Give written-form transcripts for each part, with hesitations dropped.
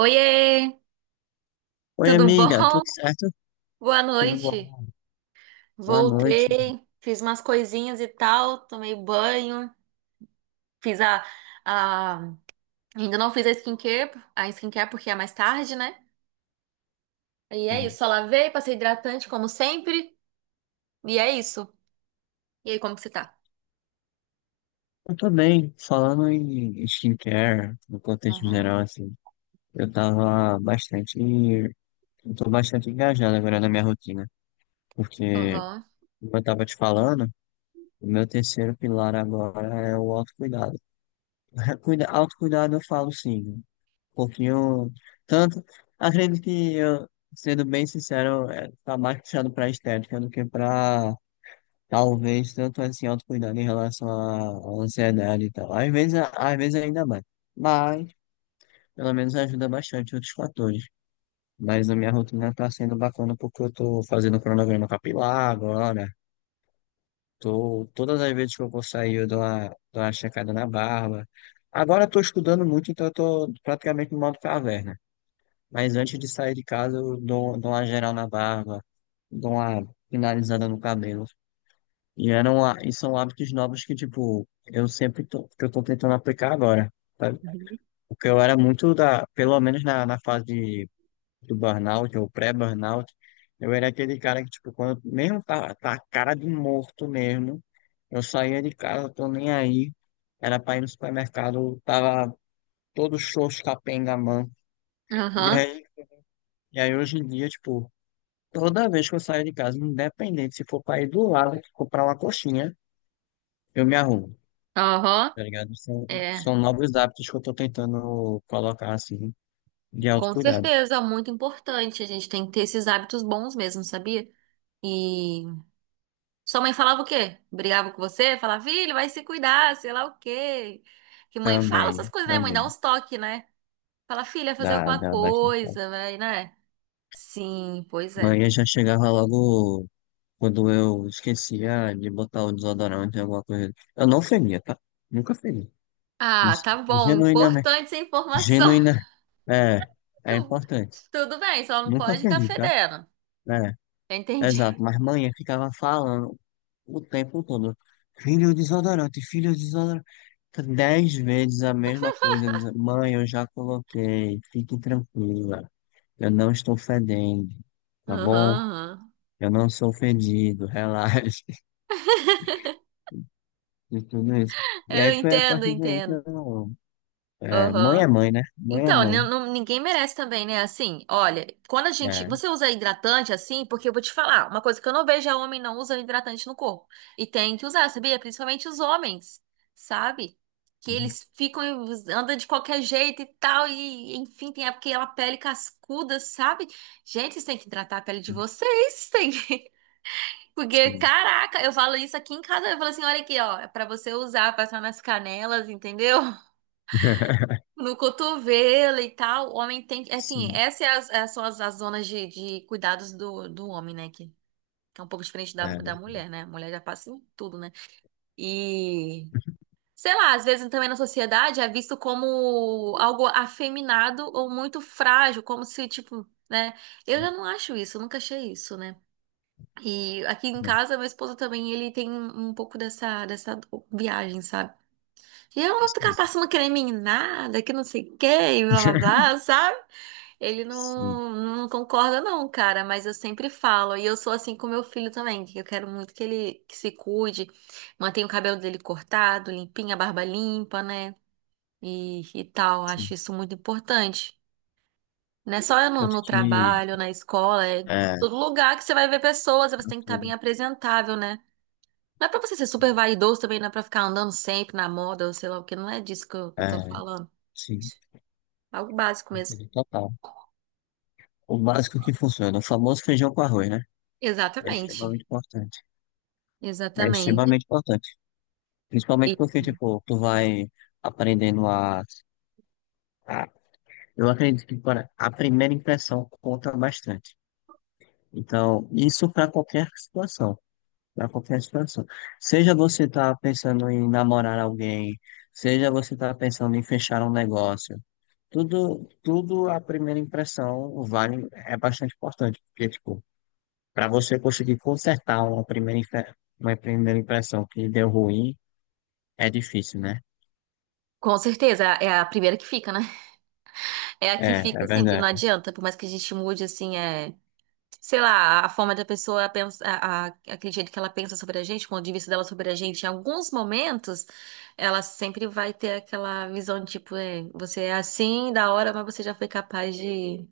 Oiê, Oi, tudo bom? amiga, tudo certo? Boa Tudo noite. bom? Boa noite. Voltei, fiz umas coisinhas e tal, tomei banho, fiz a- ainda não fiz a skincare porque é mais tarde, né? E é isso, só lavei, passei hidratante como sempre, e é isso. E aí, como que você tá? Eu tô bem, falando em skincare, no contexto Aham, geral, assim, eu tava bastante, eu tô bastante engajado agora na minha rotina, porque, aham, como eu tava te falando, o meu terceiro pilar agora é o autocuidado. Autocuidado eu falo sim, né? Um pouquinho, tanto, acredito que eu, sendo bem sincero, é, tá mais puxado pra estética do que pra... Talvez tanto assim autocuidado em relação à ansiedade e tal. Às vezes ainda mais. Mas, pelo menos ajuda bastante outros fatores. Mas a minha rotina tá sendo bacana porque eu tô fazendo cronograma capilar agora. Tô, todas as vezes que eu vou sair, eu dou uma checada na barba. Agora eu tô estudando muito, então eu tô praticamente no modo caverna. Mas antes de sair de casa, eu dou uma geral na barba, dou uma finalizada no cabelo. E são hábitos novos que, tipo, eu sempre tô, que eu tô tentando aplicar agora, sabe? Porque eu era muito da, pelo menos na fase do burnout ou pré-burnout, eu era aquele cara que, tipo, quando mesmo tá a cara de morto mesmo, eu saía de casa, tô nem aí, era pra ir no supermercado, tava todo xoxo, capenga, mano. E aham, aí, e aí hoje em dia, tipo, toda vez que eu saio de casa, independente se for pra ir do lado, comprar uma coxinha, eu me arrumo. aham. Tá ligado? São, É, são novos hábitos que eu tô tentando colocar, assim, de com autocuidado. certeza, muito importante. A gente tem que ter esses hábitos bons mesmo, sabia? E sua mãe falava o quê? Brigava com você? Falava, filho, vai se cuidar, sei lá o quê. Que mãe fala essas Também, coisas, né? Mãe dá também. uns toques, né? Fala, filha, fazer Dá, alguma dá bastante, coisa, certo. vai, né? Sim, pois é. Mas eu já chegava logo quando eu esquecia de botar o desodorante, alguma coisa. Eu não feria, tá? Nunca feri. Ah, Isso. tá bom. Genuinamente. Importante essa informação. Genuína. É, é importante. Tudo bem, só não Nunca pode ficar feri, tá? fedendo. É, Eu entendi. exato. Mas manhã ficava falando o tempo todo. Filho desodorante, filho desodorante. 10 vezes a mesma coisa. Dizer, mãe, eu já coloquei. Fique tranquila. Eu não estou fedendo. Tá Aham, bom? aham. Eu não sou fedido. Relaxe. E tudo isso. E Eu aí foi a entendo, partir daí que entendo. eu... é Aham. mãe, né? Então, Mãe. Ninguém merece também, né? Assim, olha, quando a gente. É. Você usa hidratante assim, porque eu vou te falar, uma coisa que eu não vejo é homem não usando hidratante no corpo. E tem que usar, sabia? Principalmente os homens, sabe? Que eles ficam, e andam de qualquer jeito e tal, e enfim, tem aquela pele cascuda, sabe? Gente, vocês têm que hidratar a pele de vocês, tem que... Porque, Sim. caraca, eu falo isso aqui em casa, eu falo assim, olha aqui, ó, é pra você usar, passar nas canelas, entendeu? No cotovelo e tal, o homem tem que. Assim, Sim. essas são as, zonas de cuidados do homem, né? Que é um pouco diferente É, da né? mulher, né? A mulher já passa em tudo, né? E. Sei lá, às vezes também na sociedade é visto como algo afeminado ou muito frágil, como se, tipo, né? Eu já não acho isso, eu nunca achei isso, né? E aqui em É, casa, meu esposo também, ele tem um pouco dessa viagem, sabe? E eu não vou ficar sim. passando creme em nada, que não sei o que, e blá blá blá, sabe? Ele Sim. Não concorda, não, cara, mas eu sempre falo, e eu sou assim com meu filho também, que eu quero muito que ele que se cuide, mantenha o cabelo dele cortado, limpinho, a barba limpa, né? E tal, Sim. acho isso muito importante. Não é só Tanto no que... trabalho, na escola, é É. todo lugar que você vai ver pessoas, você tem que estar Aquilo, bem apresentável, né? Não é pra você ser super vaidoso também, não é pra ficar andando sempre na moda, ou sei lá o que, não é disso que eu tô é. falando. Sim. Algo básico mesmo. Total. O básico que funciona, o famoso feijão com arroz, né? É Exatamente. extremamente importante. É Exatamente. extremamente importante. E Principalmente porque, tipo, tu vai aprendendo a- eu acredito que para a primeira impressão conta bastante. Então, isso para qualquer situação. Para qualquer situação. Seja você tá pensando em namorar alguém, seja você tá pensando em fechar um negócio. Tudo, tudo a primeira impressão vale, é bastante importante. Porque, tipo, para você conseguir consertar uma primeira, uma primeira impressão que deu ruim, é difícil, né? com certeza, é a primeira que fica, né? É a que É, fica é sempre, não verdade. adianta, por mais que a gente mude, assim, é, sei lá, a forma da pessoa pensa, aquele jeito que ela pensa sobre a gente, o ponto de vista dela sobre a gente, em alguns momentos, ela sempre vai ter aquela visão de, tipo, é, você é assim, da hora, mas você já foi capaz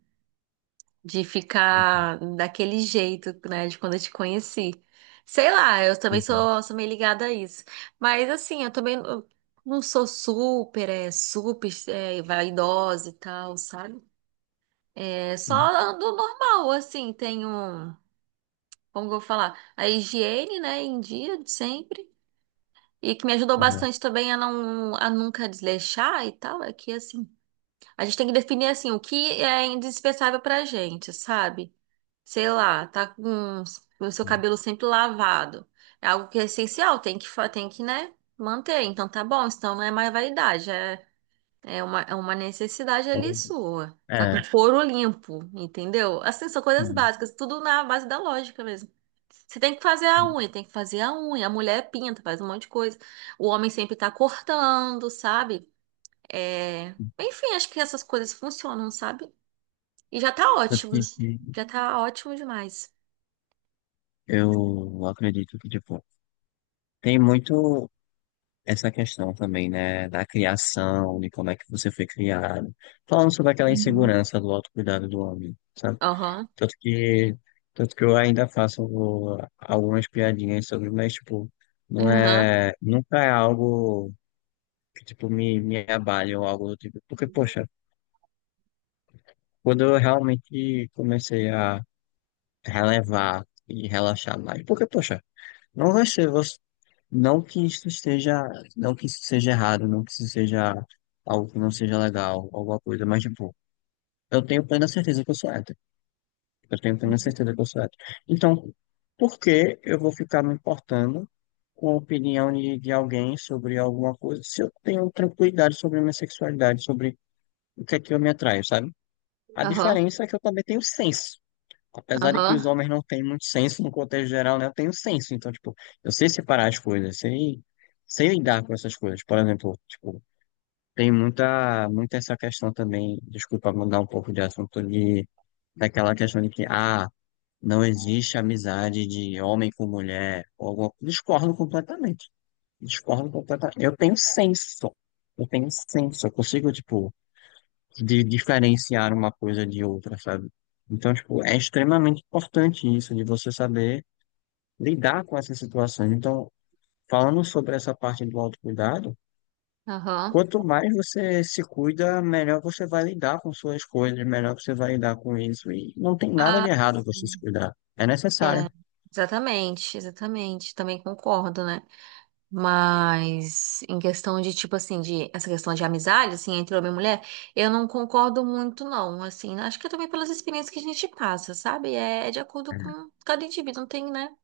de ficar daquele jeito, né, de quando eu te conheci. Sei lá, eu também Exato, sou meio ligada a isso. Mas assim, eu também não sou super, é, vaidosa e tal, sabe? É, só ando normal, assim, tenho, como que eu vou falar, a higiene, né, em dia, de sempre. E que me ajudou bastante exato. também a nunca desleixar e tal, é que assim, a gente tem que definir assim o que é indispensável pra gente, sabe? Sei lá, tá com o seu cabelo sempre lavado. É algo que é essencial, tem que, tem que, né, manter. Então tá bom, então não é mais vaidade, é, é uma necessidade ali Então, sua. Tá com é, é. Couro limpo, entendeu? Assim, são coisas sim. básicas, tudo na base da lógica mesmo. Você tem que fazer a Sim, unha, tem que fazer a unha. A mulher pinta, faz um monte de coisa. O homem sempre tá cortando, sabe? É... sim. Enfim, acho que essas coisas funcionam, sabe? E já tá tanto ótimo. que que Já tá ótimo demais. eu acredito que, tipo, tem muito essa questão também, né, da criação, de como é que você foi criado. Falando sobre aquela insegurança do autocuidado do homem, sabe? Aham, Tanto que, tanto que eu ainda faço algumas piadinhas sobre, mas, tipo, não aham, é, nunca é algo que, tipo, me abale ou algo do tipo. Porque, poxa, quando eu realmente comecei a relevar e relaxar mais, porque, poxa, não vai ser você, não que isso esteja, não que isso seja errado, não que isso seja algo que não seja legal, alguma coisa, mas, tipo, eu tenho plena certeza que eu sou hétero. Eu tenho plena certeza que eu sou hétero. Então, por que eu vou ficar me importando com a opinião de alguém sobre alguma coisa se eu tenho tranquilidade sobre a minha sexualidade, sobre o que é que eu me atraio, sabe? A aham, diferença é que eu também tenho senso. Apesar de que aham, os homens não têm muito senso no contexto geral, né? Eu tenho senso. Então, tipo, eu sei separar as coisas, sei lidar com essas coisas. Por exemplo, tipo, tem muita essa questão também, desculpa mudar um pouco de assunto, de, daquela questão de que, ah, não existe amizade de homem com mulher. Ou alguma... Discordo completamente. Discordo completamente. Eu tenho senso. Eu tenho senso. Eu consigo, tipo, de diferenciar uma coisa de outra, sabe? Então, tipo, é extremamente importante isso, de você saber lidar com essas situações. Então, falando sobre essa parte do autocuidado, aham. quanto mais você se cuida, melhor você vai lidar com suas coisas, melhor você vai lidar com isso. E não tem nada Ah, de errado você se sim. cuidar. É É, necessário. exatamente, exatamente. Também concordo, né? Mas em questão de, tipo assim, de essa questão de amizade, assim, entre homem e mulher, eu não concordo muito, não. Assim, acho que é também pelas experiências que a gente passa, sabe? É de acordo com cada indivíduo, não tem, né?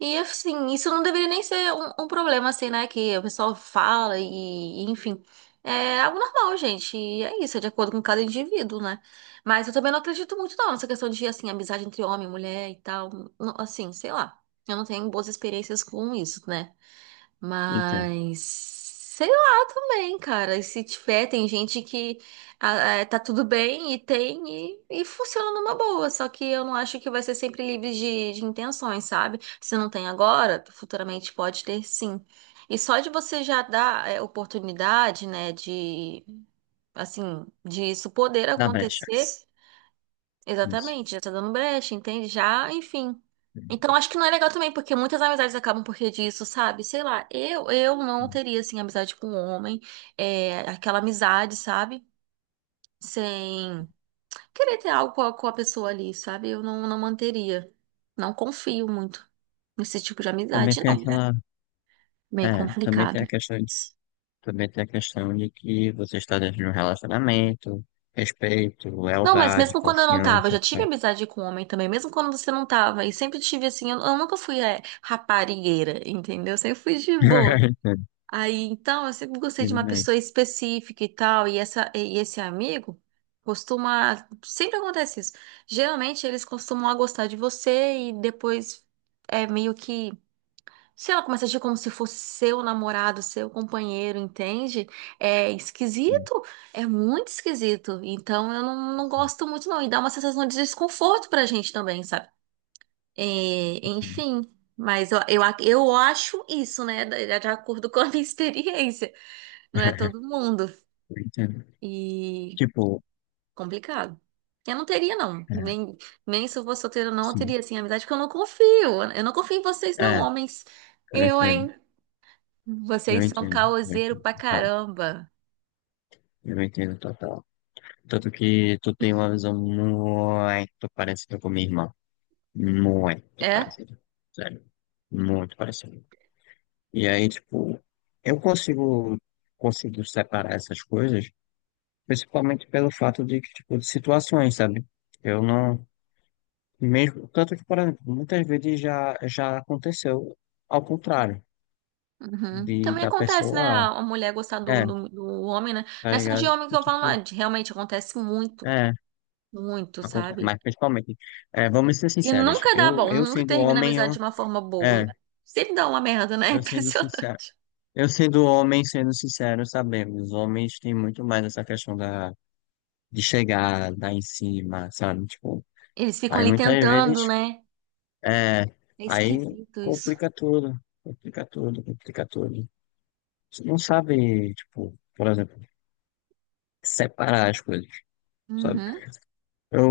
E assim, isso não deveria nem ser um problema, assim, né? Que o pessoal fala e, enfim. É algo normal, gente. E é isso, é de acordo com cada indivíduo, né? Mas eu também não acredito muito, não, nessa questão de, assim, amizade entre homem e mulher e tal. Não, assim, sei lá. Eu não tenho boas experiências com isso, né? Entendo. Mas sei lá também, cara. E se tiver, tem gente que ah, tá tudo bem e tem e funciona numa boa. Só que eu não acho que vai ser sempre livre de intenções, sabe? Se não tem agora, futuramente pode ter sim. E só de você já dar é, oportunidade, né, de assim, disso poder Na brecha. acontecer. Isso. Exatamente, já tá dando brecha, entende? Já, enfim. Então acho que não é legal também, porque muitas amizades acabam porque disso, sabe? Sei lá, eu não teria, assim, amizade com um homem, é, aquela amizade, sabe? Sem querer ter algo com a pessoa ali, sabe? Eu não manteria. Não confio muito nesse tipo de Também amizade tem não. aquela... Meio É, também tem complicado. a questão de, também tem a questão de que você está dentro de um relacionamento, respeito, Não, mas lealdade, mesmo quando eu não tava, eu confiança, já tive sabe? amizade com homem também, mesmo quando você não tava. E sempre tive assim, eu nunca fui é, raparigueira, entendeu? Eu sempre fui de boa. Aí, então, eu sempre gostei de Entendo, uma entendo bem. pessoa específica e tal, e esse amigo costuma, sempre acontece isso. Geralmente eles costumam a gostar de você e depois é meio que se ela começa a agir como se fosse seu namorado, seu companheiro, entende? É Sim, esquisito, é muito esquisito. Então eu não sim, gosto muito, não. E dá uma sensação de desconforto pra gente também, sabe? É, sim. enfim, mas eu acho isso, né? De acordo com a minha experiência. Não é todo mundo. Eu entendo. E Tipo, complicado. Eu não teria, não. é, Nem, nem se eu fosse solteira, não, eu sim. teria, assim, amizade, porque eu não confio. Eu não confio em vocês, não, É, homens. eu Eu, entendo. hein? Eu Vocês são entendo. Eu caoseiro entendo pra total. caramba. Eu entendo total. Tanto que tu tem uma visão muito parecida com a minha irmã. Muito É? parecida. Sério. Muito parecida. E aí, tipo, eu consigo, consigo separar essas coisas, principalmente pelo fato de que, tipo, de situações, sabe? Eu não, mesmo, tanto que, por exemplo, muitas vezes já, já aconteceu ao contrário, Uhum. de, Também da acontece, né? pessoa, ah, A mulher gostar é, do homem, né? tá Não é só de ligado? homem que E, eu falo, não. tipo, Realmente acontece muito, é, muito, acontece sabe? mas principalmente, é, vamos ser E sinceros, nunca dá eu, bom, eu nunca sendo termina a homem, amizade eu, de uma forma boa. é, Sempre dá uma merda, né? É eu sendo sincero, impressionante. eu sendo homem, sendo sincero, sabemos, os homens têm muito mais essa questão da de chegar, dar em cima, sabe? Tipo, Eles ficam aí ali muitas tentando, vezes, né? é, É aí esquisito isso. complica tudo, complica tudo, complica tudo. Você não sabe, tipo, por exemplo, separar as coisas, sabe? Uhum.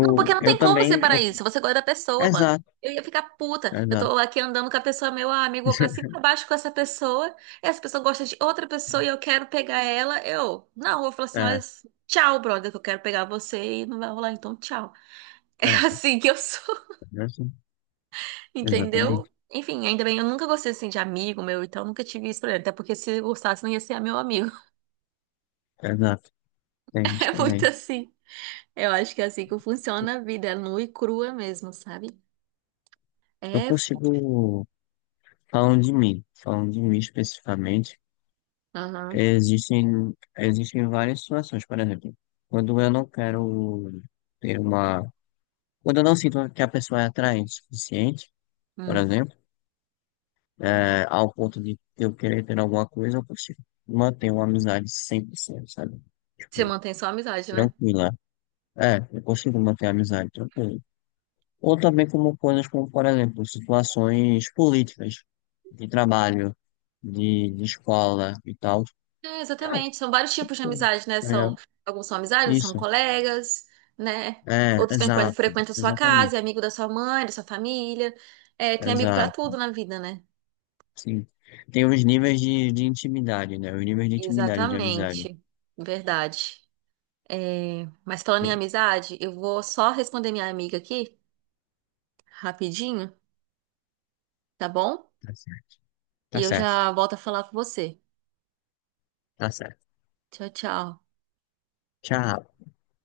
Não, porque não Eu tem como também, separar eu, isso. Você gosta da pessoa, mano. exato, Eu ia ficar puta. Eu exato. tô aqui andando com a pessoa, meu amigo, vou pra cima e pra baixo com essa pessoa. Essa pessoa gosta de outra pessoa e eu quero pegar ela. Eu, não, eu vou falar assim: olha, É, tchau, brother, que eu quero pegar você e não vai rolar, então tchau. É é, assim que eu sou, é assim. entendeu? Exatamente, Enfim, ainda bem, eu nunca gostei assim de amigo meu, então nunca tive isso pra ele. Até porque se eu gostasse, não ia ser meu amigo. exato, tem isso É muito também. assim. Eu acho que é assim que funciona a vida, é nua e crua mesmo, sabe? Eu É. f- consigo, falando de mim especificamente, Aham. existem, existem várias situações, por exemplo, quando eu não quero ter uma... Quando eu não sinto que a pessoa é atraente o suficiente, por Hum. exemplo, é, ao ponto de eu querer ter alguma coisa, eu consigo manter uma amizade 100%, sabe? Você Tipo, mantém só a amizade, né? tranquila. É, eu consigo manter a amizade tranquila. Ou também como coisas como, por exemplo, situações políticas, de trabalho, de escola e tal. É, exatamente. São vários tipos de amizade, né? Tá São, ligado? alguns são amizades, são Isso. colegas, né? É, Outros exato, frequentam a sua casa, é exatamente, amigo da sua mãe, da sua família. É, tem amigo pra exato, tudo na vida, né? sim. Tem os níveis de intimidade, né? Os níveis de intimidade de amizade. Exatamente. Verdade. É, mas falando em É, amizade, eu vou só responder minha amiga aqui, rapidinho, tá bom? tá certo, E tá eu certo, já volto a falar com você. tá certo. Tchau, tchau. Tchau.